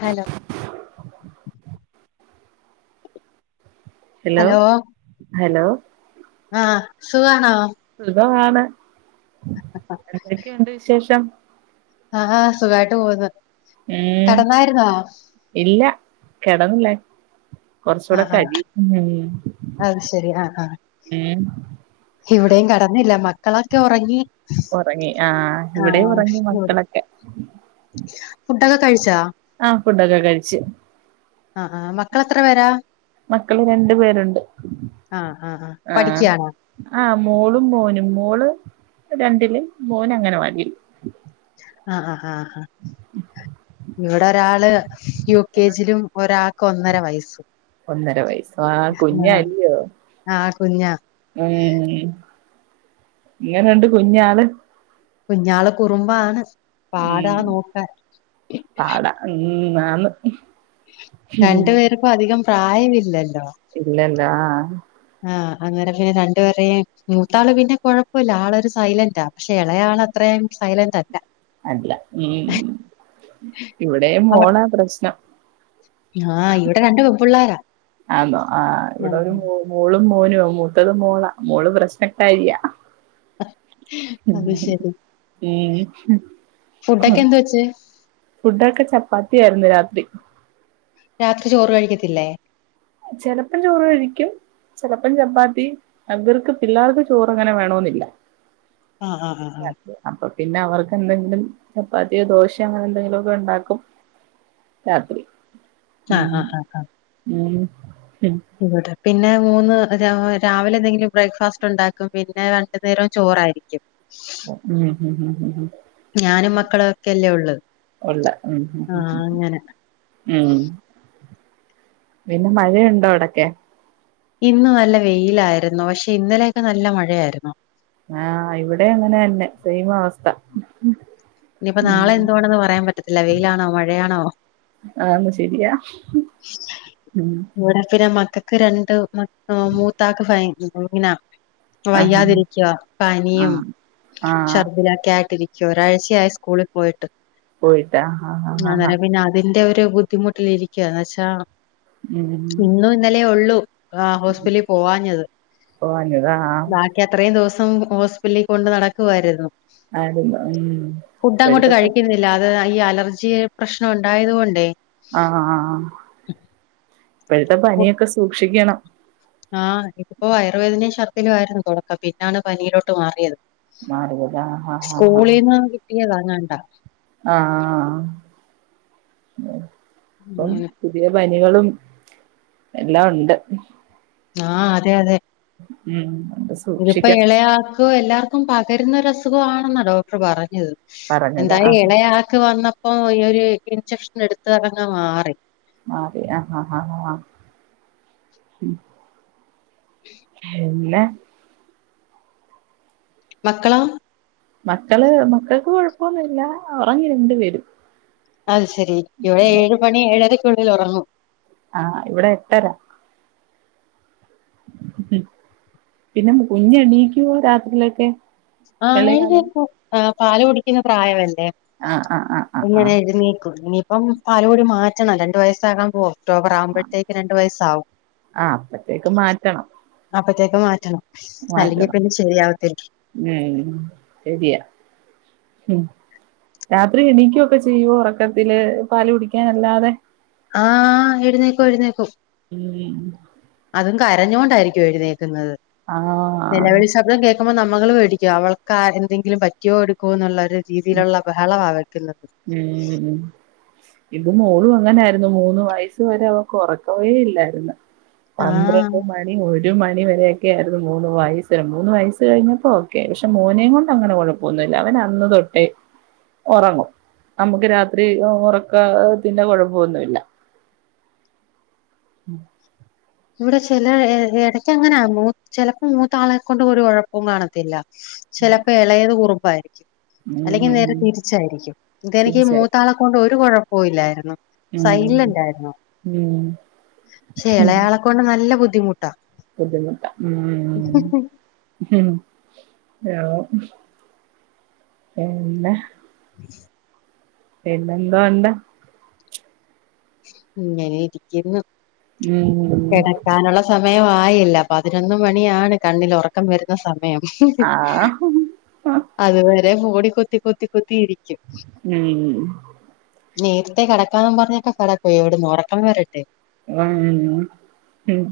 Hello hello hello ആഹ് സുഖാണോ സുഖാണ് [inaudible] [unintelligible] ഉണ്ട് വിശേഷം ആഹ് ആഹ് സുഖായിട്ടു പോവുന്നു ഉം ഇല്ല കെടന്നില്ലേ ആഹ് കൊർച്ചൂടെ ആഹ് കഴിം ഉം അത് ശരി ആഹ് ആഹ് ഉം ഇവിടെയും കടന്നില്ല മക്കളൊക്കെ ഒറങ്ങി ഒറങ്ങി ആഹ് ഇവിടെ ഉറങ്ങി മക്കളൊക്കെ ഫുഡൊക്കെ കഴി ആഹ് ഫുഡൊക്കെ കഴിച്ച് ആഹ് ആഹ് മക്കള് എത്ര പേരാ? മക്കള് രണ്ട് പേരുണ്ട് ആഹ് ആഹ് ആഹ് പഠിക്കാണോ? ആഹ് മോളും മോനും മോള് രണ്ടില് മോന് അംഗനവാടില് ആഹ് ആഹ് ആഹ് ഇവിടെ ഒരാള് യു കെ ജിലും ഒരാക്ക് ഒന്നര വയസ്സും ഒന്നര വയസോ ആഹ് കുഞ്ഞാ അല്ല്യോ? ആഹ് കുഞ്ഞാ ഏഹ് ഇങ്ങനെണ്ട് കുഞ്ഞാള്? കുഞ്ഞാള് കുറുമ്പാണ് ഉം പാടാ നോക്കാൻ പാടാ ഉം ആന്ന് രണ്ടു പേർക്കും അധികം പ്രായമില്ലല്ലോ ഇല്ലല്ലോ ആഹ് ആഹ് അങ്ങനെ പിന്നെ രണ്ടുപേരെടെയും മൂത്താള് പിന്നെ കൊഴപ്പല്ല ആളൊരു സൈലന്റാ പക്ഷെ എളയാള് അത്ര സൈലന്റ് അല്ല അല്ല ഉം ഇവടെ അവ മോളാ പ്രശ്നം ആഹ് ഇവടെ രണ്ട് പെൺപിള്ളോരാ ആന്നോ ആഹ് ഇവടെ ഒരു മോളും മോനും മൂത്തത് മോളാ മോള് പ്രശ്നക്കാരിയാ അത് ശരി. ഫുഡൊക്കെ എന്ത് വെച്ച്? ഉം ഫുഡൊക്കെ ചപ്പാത്തിയായിരുന്നു രാത്രി രാത്രി ചോറ് കഴിക്കത്തില്ലേ? ചെലപ്പം ചോറ് കഴിക്കും ചെലപ്പം ചപ്പാത്തി ഇവർക്ക് പിള്ളേർക്ക് ചോറ് അങ്ങനെ വേണന്നില്ല. ആഹ് ആഹ് ആഹ് ആഹ് അപ്പ പിന്നെ അവർക്ക് എന്തെങ്കിലും ചപ്പാത്തിയൊ ദോശയോ അങ്ങനെ എന്തെങ്കിലുക്കെ ഇണ്ടാക്കും രാത്രി ആഹ് ആഹ് ഉം ആഹ് ഉം ഉം ഇവടെ പിന്നെ മൂന്ന് രാവിലെ എന്തെങ്കിലും ബ്രേക്ക്ഫാസ്റ്റ് ഇണ്ടാക്കും പിന്നെ രണ്ടു നേരം ചോറായിരിക്കും ഉം ഉം ഉം ഉം ഉം ഞാനും മക്കളും ഒക്കെല്ലേ ഒള്ളൂ ഒള്ളു ഉം ഉം ഉം ഉം പിന്നെ മഴയുണ്ടോ അവിടൊക്കെ? ഇന്ന് നല്ല വെയിലായിരുന്നു പക്ഷെ ഇന്നലെയൊക്കെ നല്ല മഴയായിരുന്നു. ആഹ് ഇവടെ അങ്ങനെന്നെ സെയിം അവസ്ഥ ഇനിപ്പൊ ഉം നാളെ എന്തുവാണെന്ന് പറയാൻ പറ്റത്തില്ല വെയിലാണോ മഴയാണോ? [unintelligible] ഇല്ല്യാ ഉം ഇവടെ പിന്നെ മക്കക്ക് രണ്ട് മ മൂത്താക്ക് [unintelligible] ആഹാ വയ്യാതിരിക്കുവ പനിയും ആഹ് ആഹ് ഷർദ്ദിലൊക്കെ ആയിട്ടിരിക്കുവ ഒരാഴ്ച യായി സ്കൂളിൽ പോയിട്ട് പോയിട്ടാ ഹാ ഹാ ഹാ ഹാ അങ്ങനെ പിന്നെ തിന്റെ ഒരു ബുദ്ധിമുട്ടിലിരിക്കന്ന വെച്ചാ ഉം ഇന്നും ഇന്നലെ ഉള്ളൂ ആ ഹോസ്പിറ്റലിൽ പോവാഞ്ഞത് പോന്നത ആഹ് ബാക്കി അത്രയും ദിവസം ഹോസ്പിറ്റലിൽ കൊണ്ട് നടക്കുവായിരുന്നു ആ [unintelligible] ഉം ഫുഡ് അങ്ങോട്ട് ഇപ്പഴത്തെ കഴിക്കുന്നില്ല അത് ഈ അലർജി പ്രശ്നം ഉണ്ടായത് കൊണ്ടേ ആഹ്ആഹ് ആഹ് ഇപ്പഴത്തെ പനിയൊക്കെ സൂക്ഷിക്കണം ആഹ് ഇതിപ്പോ വയർവേദനയും ഷർത്തിലു ആയിരുന്നു തുടക്കം പിന്നാണ് പനിയിലോട്ട് മാറിയത് മാറിയതാ ഹാ ഹാ ഹാ സ്കൂളിന്ന് കിട്ടിയതാങ്ങണ്ടാ ആഹ് ഉം ഇപ്പം പുതിയ പനികളും എല്ലാം ഉണ്ട് ആഹ് അതെ അതെ ഉം ഇതിപ്പ സൂക്ഷിക്കണം ഇളയാക്കോ എല്ലാർക്കും പകരുന്ന രു അസുഖ ആണെന്ന ഡോക്ടർ പറഞ്ഞത് പറഞ്ഞത് എന്തായ ആഹ് ഇളയാക് വന്നപ്പോ ഈ ഒരു ഇൻചെക്ഷൻ എടുത്ത് അങ്മാറി മാറിയ ഉ എല്ല മക്കളോ മക്കള് മക്കൾക്ക് കൊഴപ്പൊന്നുല്ല ഒറങ്ങി രണ്ട് പേരും അത് ശരി ഇവിടെ ഏഴ് മണി ഏഴരയ്ക്കുള്ളിൽ ഉറങ്ങും ആഹ് ഇവിടെട്ടരാ മ്മ് പിന്നെ കുഞ്ഞെണീക്കുവോ രാത്രിയിലൊക്കെ ആഹ് ഇളയാള് അങ്ങനെഴുന്നേക്കും ആഹ് പാല് കുടിക്കുന്ന പ്രായവല്ലേ ആഹ് ആഹ് ആഹ് ആഹ് ആഹ് ങ്ങനെഴുന്നേക്കും ഇനിയിപ്പം പാല്കുടി മാറ്റണം രണ്ടു വയസ്സാകാൻ പോ ഒക് ടോബറാവുമ്പത്തേക്ക് രണ്ട് വയസാവും ആഹ് അപ്പത്തേക്ക് മാറ്റണം അപ്പത്തേക്ക് മാറ്റണം അല്ലെങ്കിപിന്നെ ശരിയാവത്തില്ല മ്മ് ശെരിയാ ഉം രാത്രി എണിക്കുവൊക്കെ ചെയ്യുവോ ഉറക്കത്തില് പാല് കുടിക്കാനല്ലാതെ ആഹ് എഴുന്നേക്കുവെഴുന്നേക്കും മ്മ് അതും കരഞ്ഞോണ്ടായിരിക്കുവെഴുന്നേക്കുന്നത് ആഹ് നിലവിളി ശബ്ദം കേ ന്നമ്മങ്ങള് പേടിക്കും അവൾകാരെന്തെങ്കിലും പറ്റിയോ എടുക്കോന്നുള്ളൊരു രീതിയിലുള്ള ബഹളവാ വെക്കുന്നത് മ്മ് ഇത് മോളുവങ്ങനായിരുന്നു മൂന്ന് വയസ് വരെ അവക്കൊറക്കവേ ഇല്ലായിരുന്നു ആഹ് പന്ത്രണ്ട് മണി ഒരു മണി വരെയക്കെ ആയിരുന്നു മൂന്ന് വയസിൽ മൂന്ന് വയസ്സ് കഴിഞ്ഞപ്പോ ഓക്കേ ക്കെ പശെ മോനേംകൊണ്ടങ്ങനെ കൊഴപ്പൊന്നുല്ല അവൻ അന്ന്തൊട്ടേ ഒറങ്ങും നമുക്ക് രാത്രി ഒ ഒറക്കത്തിന്റെ കുഴപ്പൊന്നുല്ല ഇവിടെ ചെല എ എടയ്ക്കങ്ങനാ മൂ ചെലപ്പോ മൂത്താളെ കൊണ്ടൊരു കൊഴപ്പോംകാണത്തില്ല ചെലപ്പ എളേത് കുറുമ്പായിരിക്കും ഉം അല്ലെങ്കി നേരെ ഉം തിരിച്ചായിരിക്കും ഇതെനിക്കീ തീർച്ചയായും മൂത്താളെ കൊണ്ടൊരു കുഴപ്പോല്ലായിരുന്നു ഉം സൈലന്റായിരുന്നു ഉം ശെ എളേയാളെക്കൊണ്ട് നല്ല ബുദ്ധിമുട്ടാ ബുദ്ധിമുട്ട മ്മ് ഹ്മ് [unintelligible] എന്താ [inaudible] പിന്നെന്തോണ്ട് ഇങ്ങനെയിരിക്കുന്നു ഉം കെടക്കാനുള്ള സമയമായില്ല പതിനൊന്ന് മണിയാണ് കണ്ണിൽ ഒറ ക്കം വരുന്ന സമയം ആഹ് അതുവരെ ഫോണി കുത്തി കുത്തി കുത്തിയിരി ക്കും ഉം നേരത്തെ കിടക്കാന്നും പറഞ്ഞൊക്കെ കട പൊയെവിട്ന്ന് ഉറക്കംവരണ്ടെ ഉം ഉം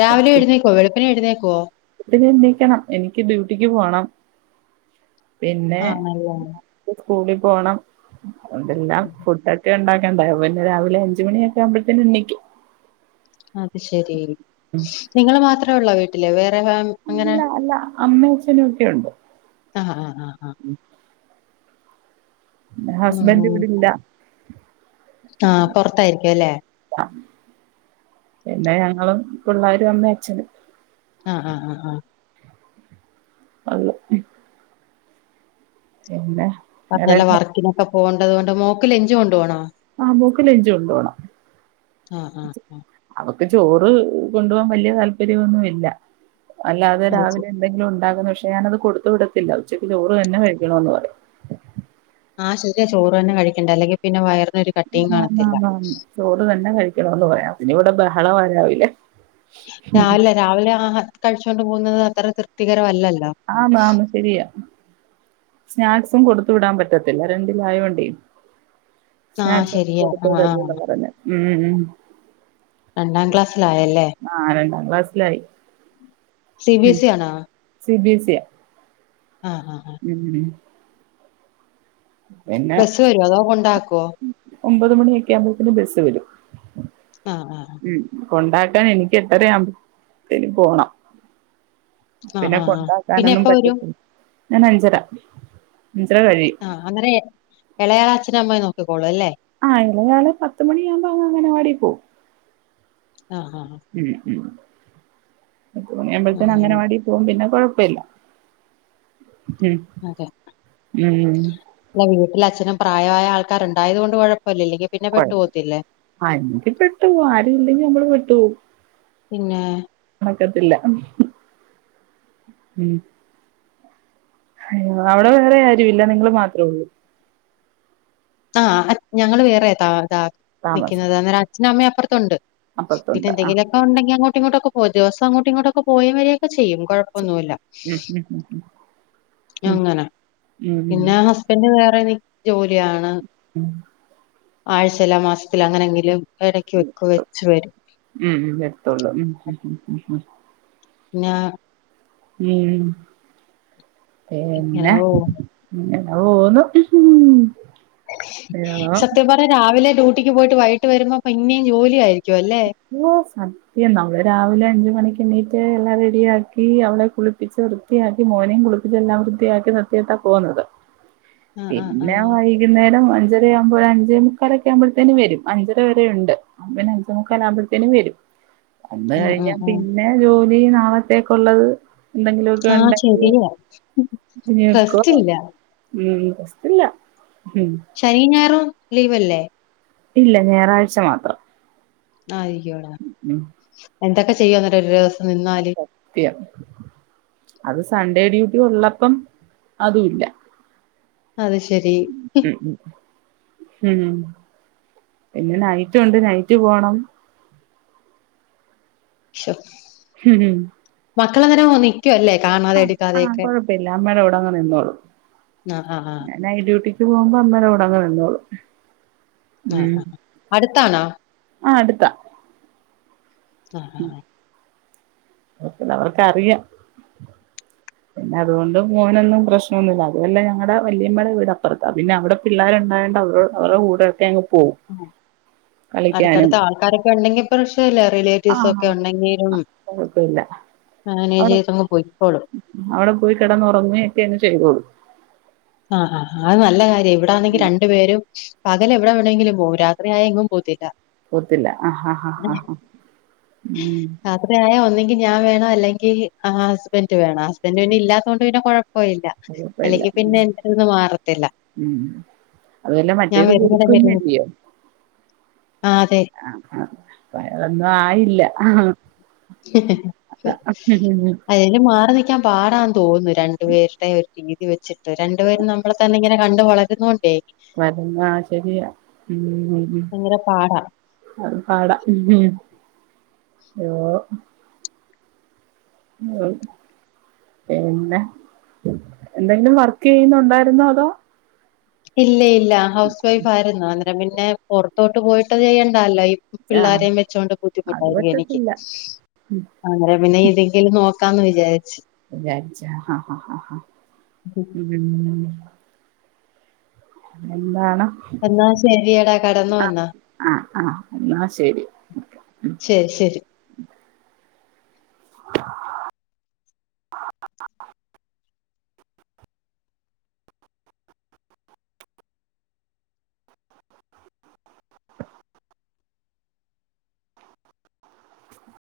രാവിലെ എഴുന്നേക്കുവോ? വെളുപ്പിനെ എഴുന്നേക്കുവോ? പിന്നെയ്ന്നേക്കണം എനിക്ക് ഡ്യൂട്ടിക്ക് പോണം. പിന്നെ ആണല്ലേ സ്കൂളിപോണം അതോണ്ടല്ലാം ഫുഡ ഒക്കെ ഉണ്ടാക്കണ്ടേ ഇവന്ന് രാവിലെ അഞ്ച് മണിയൊക്കെയാവുംമ്പത്തനെണീക്കും. അത് ശരി നിങ്ങള് മാത്രേ ഉള്ളോ വീട്ടില്? വേറെ ഫാം ല്ല അല്ല അമ്മേ അഛനൊക്കെയുണ്ട് ആഹ് ആഹ് ആഹ് ആഹ് പിന്നെ ഹസ്ബൻഡ് ഇവിടെ [unintelligible] ഇല്ല ആഹ് പൊറത്തായിരിക്കുവല്ലേ [unintelligible] പിന്നെ ഞങ്ങളും പിള്ളാരും അമ്മേയച്ഛനും. ആഹ് ആഹ് ആഹ് ആഹ് ഒള്ളു പിന്നെ വേറെ പറഞ്ഞല്ലോ വർക്കിനൊക്കെ പോണ്ടത് കൊണ്ട് മോക്ക് ലെഞ്ച് കൊണ്ട്‌വോണാ? ആഹ് മോക്ക് ലഞ്ച് കൊണ്ടോണം ആ ആ ആ അവക്ക് ചോറ് കൊണ്ടോവാൻ വല്ല്യ താല്പര്യമൊന്നുമില്ല അല്ലാതെ അത് രാവിലെ ശരി എന്തെങ്കിലും ഉണ്ടാകുന്നെ പക്ഷേ ഞാനത് കൊടുത്ത് വിടത്തില്ല ഉച്ചക്ക് ചോറ്തന്നെ കഴിക്കണംന്ന് പറയും. ആഹ് ശെരിയ ചോറ് തന്നെ കഴിക്കണ്ടെ അല്ലെങ്കിപിന്നെ വയറിനൊരു കട്ടിയും കാണത്തില്ല ന്നാന്നാന്നാന്ന് ചോറ് തന്നെ കഴിക്കണംന്ന് പറയും അതിനിവിടെ ബഹളവാരാവിലെ രാവിലെ രാവിലെ ആ കഴിച്ചോണ്ട് പോകുന്നത് അത്ര തൃപ്തികരവല്ലല്ലോ. ആന്നാന്ന് ശരിയാ സ്നാക്സും കൊടുത്തു വിടാൻ പറ്റത്തില്ല രണ്ടിലായോണ്ട് ആ സ്നാക്സ് ഒക്കെ ശരിയാ കൊടുത്ത് ആ ആ വിടര്ത് പറയുന്ന ഉം ഉ രണ്ടാം ക്ലാസ്സിലായല്ലേ? ആ രണ്ടാം ക്ലാസ്സിലായി സി ഉം ബിഎസ്ഇ ആണോ? സി ബി എസ് സി ആ ഹാ ആ എങ്ങനെ പിന്നെ ബസ്സ് വരുവോ അതോ കൊണ്ടാക്കുവോ ഒമ്പത് മണിയൊക്കെ ആകുമ്പോത്തിന് ബസ് വരും. ആഹ ആ ഉ കൊണ്ടാക്കാൻ എനിക്ക് എട്ടരാവുമ്പോത്തിന് പോണം. ആഹ് പിന്നെ ആഹ് ആഹ് പിന്നെ കൊണ്ടാക്കാനൊന്നും എപ്പ വരും പറ്റത്തില്ല ഞാൻ അഞ്ചര അഞ്ചര കഴിയും. ആ് അങ്ങനെ എളയാള അച്ഛനും അമ്മയും നോക്കിക്കോളൂ അല്ലേ. ആ ഇളയാള് പത്ത് മണിയാവുമ്പോ അങ് അംഗനവാടി പോവും. ആഹ് ഹ ഉം ഉ പത്തുമണിആവുമ്പോത്തിന് ആഹ് അങ്ങനവാടി പോവും പിന്നെ കൊഴപ്പല്ല ഉ അതെ ഇല്ല വീട്ടിൽ അച്ഛനും പ്രായമായ ആൾക്കാർ ഉണ്ടായത് കൊണ്ട് കുഴപ്പില്ല ഇല്ലങ്കിൽ എനിക്ക് പെട്ടു ആരും ഇല്ലെങ്കിൽ നമ്മള് പെട്ടു പിന്നെ പറ്റത്തില്ല ഉം അവിടെ വേറെ ആരു ഇല്ല നിങ്ങൾ മാത്രേള്ളൂ ആഹ് ഞങ്ങൾ വേറെ ഇത താമസം നിൽക്കുന്നത് അന്നേരം അച്ഛന അമ്മ അപ്പുറത്തുണ്ട് അപ്പുറത്തുണ്ട് ആ പിന്നെന്തെങ്കിലൊക്കെ ഉണ്ടെങ്കിൽങ്ങോട്ട ഇങ്ങോട്ടൊക്കെ പോ ദിവസം അങ്ങോട്ട ഇങ്ങോട്ടൊക്ക പോയും വരയൊക്കെ ചെയ്യും കുഴ നുല്ല ഉം ഉം ഉം ഉം അങ്ങനെ ഉം ഉം പിന്ന പിന്നെ വേറെ എനിക്ക് ജോലിയാണ് [unintelligible] ആഴ്ച എല്ല മാസത്തി അങ്ങനെങ്കിലും ഇടക്ക് വെക്ക് വെച്ച വരും ഉം ഉ എടുത്തോള്ളൂ ഉം നാ ഉം ഇങ്ങനെ ഓ പിന്ന ഓലും സത്യം പറഞ്ഞ രാവിലെ ഡ്യൂട്ടിക്ക് പോയിട്ട് വൈകട്ട് വരുമ്പോപ്പ ഇന്നിയും ജോലി ആയിരിക്കും അല്ലേ മുസ നമ്മള് രാവിലെ അഞ്ച് മണിക്ക് എണ്ണീറ്റ എല്ലാം റെഡിയാക്കി അവളെ കുളിപ്പിച്ച്ർ വൃത്തിയാക്കി മോനിം കുള്പ്പിച്ചെല്ലാം വൃത്തിയാക്കി നിർത്തിയിട്ടാ പോകുന്നത് ആ ആ ആ പിന്ന വൈ വൈകുന്നേരം അഞ്ചര ആവുമ്പോ അഞ്ചേ മുക്കാലൊക്കെ ആവുമ്പോഴത്തേ വരും അഞ്ചര വരെ ഉണ്ട് അഞ്ചു കല്പോഴത്തേും വരും വന്ന് ഉം ഉം കഴിഞ്ഞാൽ ഉം പിന്നെ ജോലി നാളത്തേക്ക ഉള്ളത് എന്തെങ്കിലുമക്കെ ആ ഉണ്ടെങ്കിൽ ശരിയാ വെക്കോ റെസ്റ്റ് ഇല്ല ഉം പ്രശ്നല്ല ഉം ശനിഞയറുവും ലീവല്ലെ ഇല്ല ഞായറാഴ്ച മാത്രം ആഹ് അയ്യോടാ ഉം എന്തൊക്കെ ചെയ്യന്നരം ഒരു ദിവസം നിന്നാല് അത് സൺഡേ ഡ്യൂട്ടി ഉള്ളപ്പം അതു ഇല്ല അത് ശെരി ഉ ഉ ഉം പിന്നെ നൈറ്റ്ണ്ട് നൈറ്റ് പോണം [inaudible] ഉം മക്കള് നേരം മോന്നി ക്കുഅല്ലേ കാണ അഹ് ആഹ് കൊഴപ്പില്ല അമ്മേടെ കൂടെ അങ്ങ് ആ ആ ആ നിന്നോളുംഏഹ് നൈറ്റ് ഡ്യൂട്ടിക്ക് പോവുമ്പോ അമ്മേടെ കൂടങ്ങ് നിന്നോളും ആഹ് ഉം അഹ് അടുത്താണോ ആഹ് അടുത്താ അഹ് അഹ് അപ്പ പിന്നെ അവർക്കറിയാ പിന്നെ അതുകൊണ്ട് മോനൊന്നും പ്രശ്നൊന്നുല്ല അപ്പ പിന്നെ ഞങ്ങടെ വല്യമ്മടെ വീടപ്പുറത്താ പിന്നെ അവിടെ പിള്ളേരുണ്ടായണ്ട് അവരു അവരെ കൂടെഒക്കെ അങ്ങ്പോവും ഉം അടുത്തടുത്ത ആൾക്കാരൊക്കെ ഉണ്ടെങ്കിപ്രശ്നല്ല ആഹ് റിലേറ്റീവ്സൊക്കെ ഉണ്ടെങ്കിലും കുഴപ്പമില്ല മാനേജ് അവിടെ ചെയ്തങ്ങ് പൊയിക്കോളും അവിടെ പോയി കിടന്നുറങ്ങേ ഒക്കെ അങ്ങ് ചെയ്തോളും ആഹ് ആഹ് അഹ് നല്ല കാര്യാ ഇവിടാന്നെങ്കി രണ്ടു പേരും പകല് എവിടെ വേണങ്കിലും പോവും രാത്രി ആയ എങ്ങും പോകത്തില്ല പോവത്തില്ല ഹാഹ് ഹാഹ് ഹാഹ് ഉം അപ്പ ഞാന് ഒന്ന്ങ്കി ഞാൻ വേണം അല്ലെങ്കി ആഹ് ഹസ്ബന്റ് വേണം ഹസ്ബൻ്റ് പിന്നെ ഇല്ലാത്തോണ്ട് പിന്നെ കുഴപ്പ ഇല്ല കുഴപ്പ ഇല്ല പിന്നെ എൻ്റെന്ന് മാറത്തില്ല ഉം ഉം അതു അല്ല ഞാൻ മറ്റേത് വരുന്നിടം വരെ പുതുക്കുന്നില്ല്യോ ആഹ് അതെ ആഹ് വേറെ ഒന്നും ആയില്ല അയല് മാറി നിക്കാ പാടാന്ന് തോന്നുന്നു രണ്ടു പേരുടെ രീതി വെച്ചിട്ട് രണ്ടുപേരും നമ്മളെതന്നെ ഇങ്ങനെകണ്ട് വളരുന്നോണ്ടേ വരുന്നാ ശെരിയാ ഉം ഉം ഉം ഉം ഭയങ്കര പാടാ അത് പാടാ ഹലോ ഓഹ് പിന്നെ എന്തെങ്കിലും വർക്കെയ്യുന്നുണ്ടാരുന്നോ അതോ ഇല്ല ഇല്ല ഹൗസ് വൈഫ് ആയിരുന്നു അന്നേരം പിന്നെ പുറത്തോട്ട് പോയിട്ട് ചെയ്യണ്ടാല്ലോ ആഹ് പിള്ളാരേം വെച്ചൊണ്ട് ബുദ്ധിമുട്ടാ അത് എനിക്ക് പറ്റത്തില്ല അങ്ങനെ പിന്നെ എന്തെങ്കിലും നോക്കാന്ന് വിചാരിച്ചു വിചാരിച്ചു ആഹ് ആഹ് ആഹ് എന്താണ് എന്നാ ശെരി എടാ കടന്നു വന്നാ ആഹ് ആഹ് എന്നാ ശരി ശരി ശരി [inaudible] [inaudible]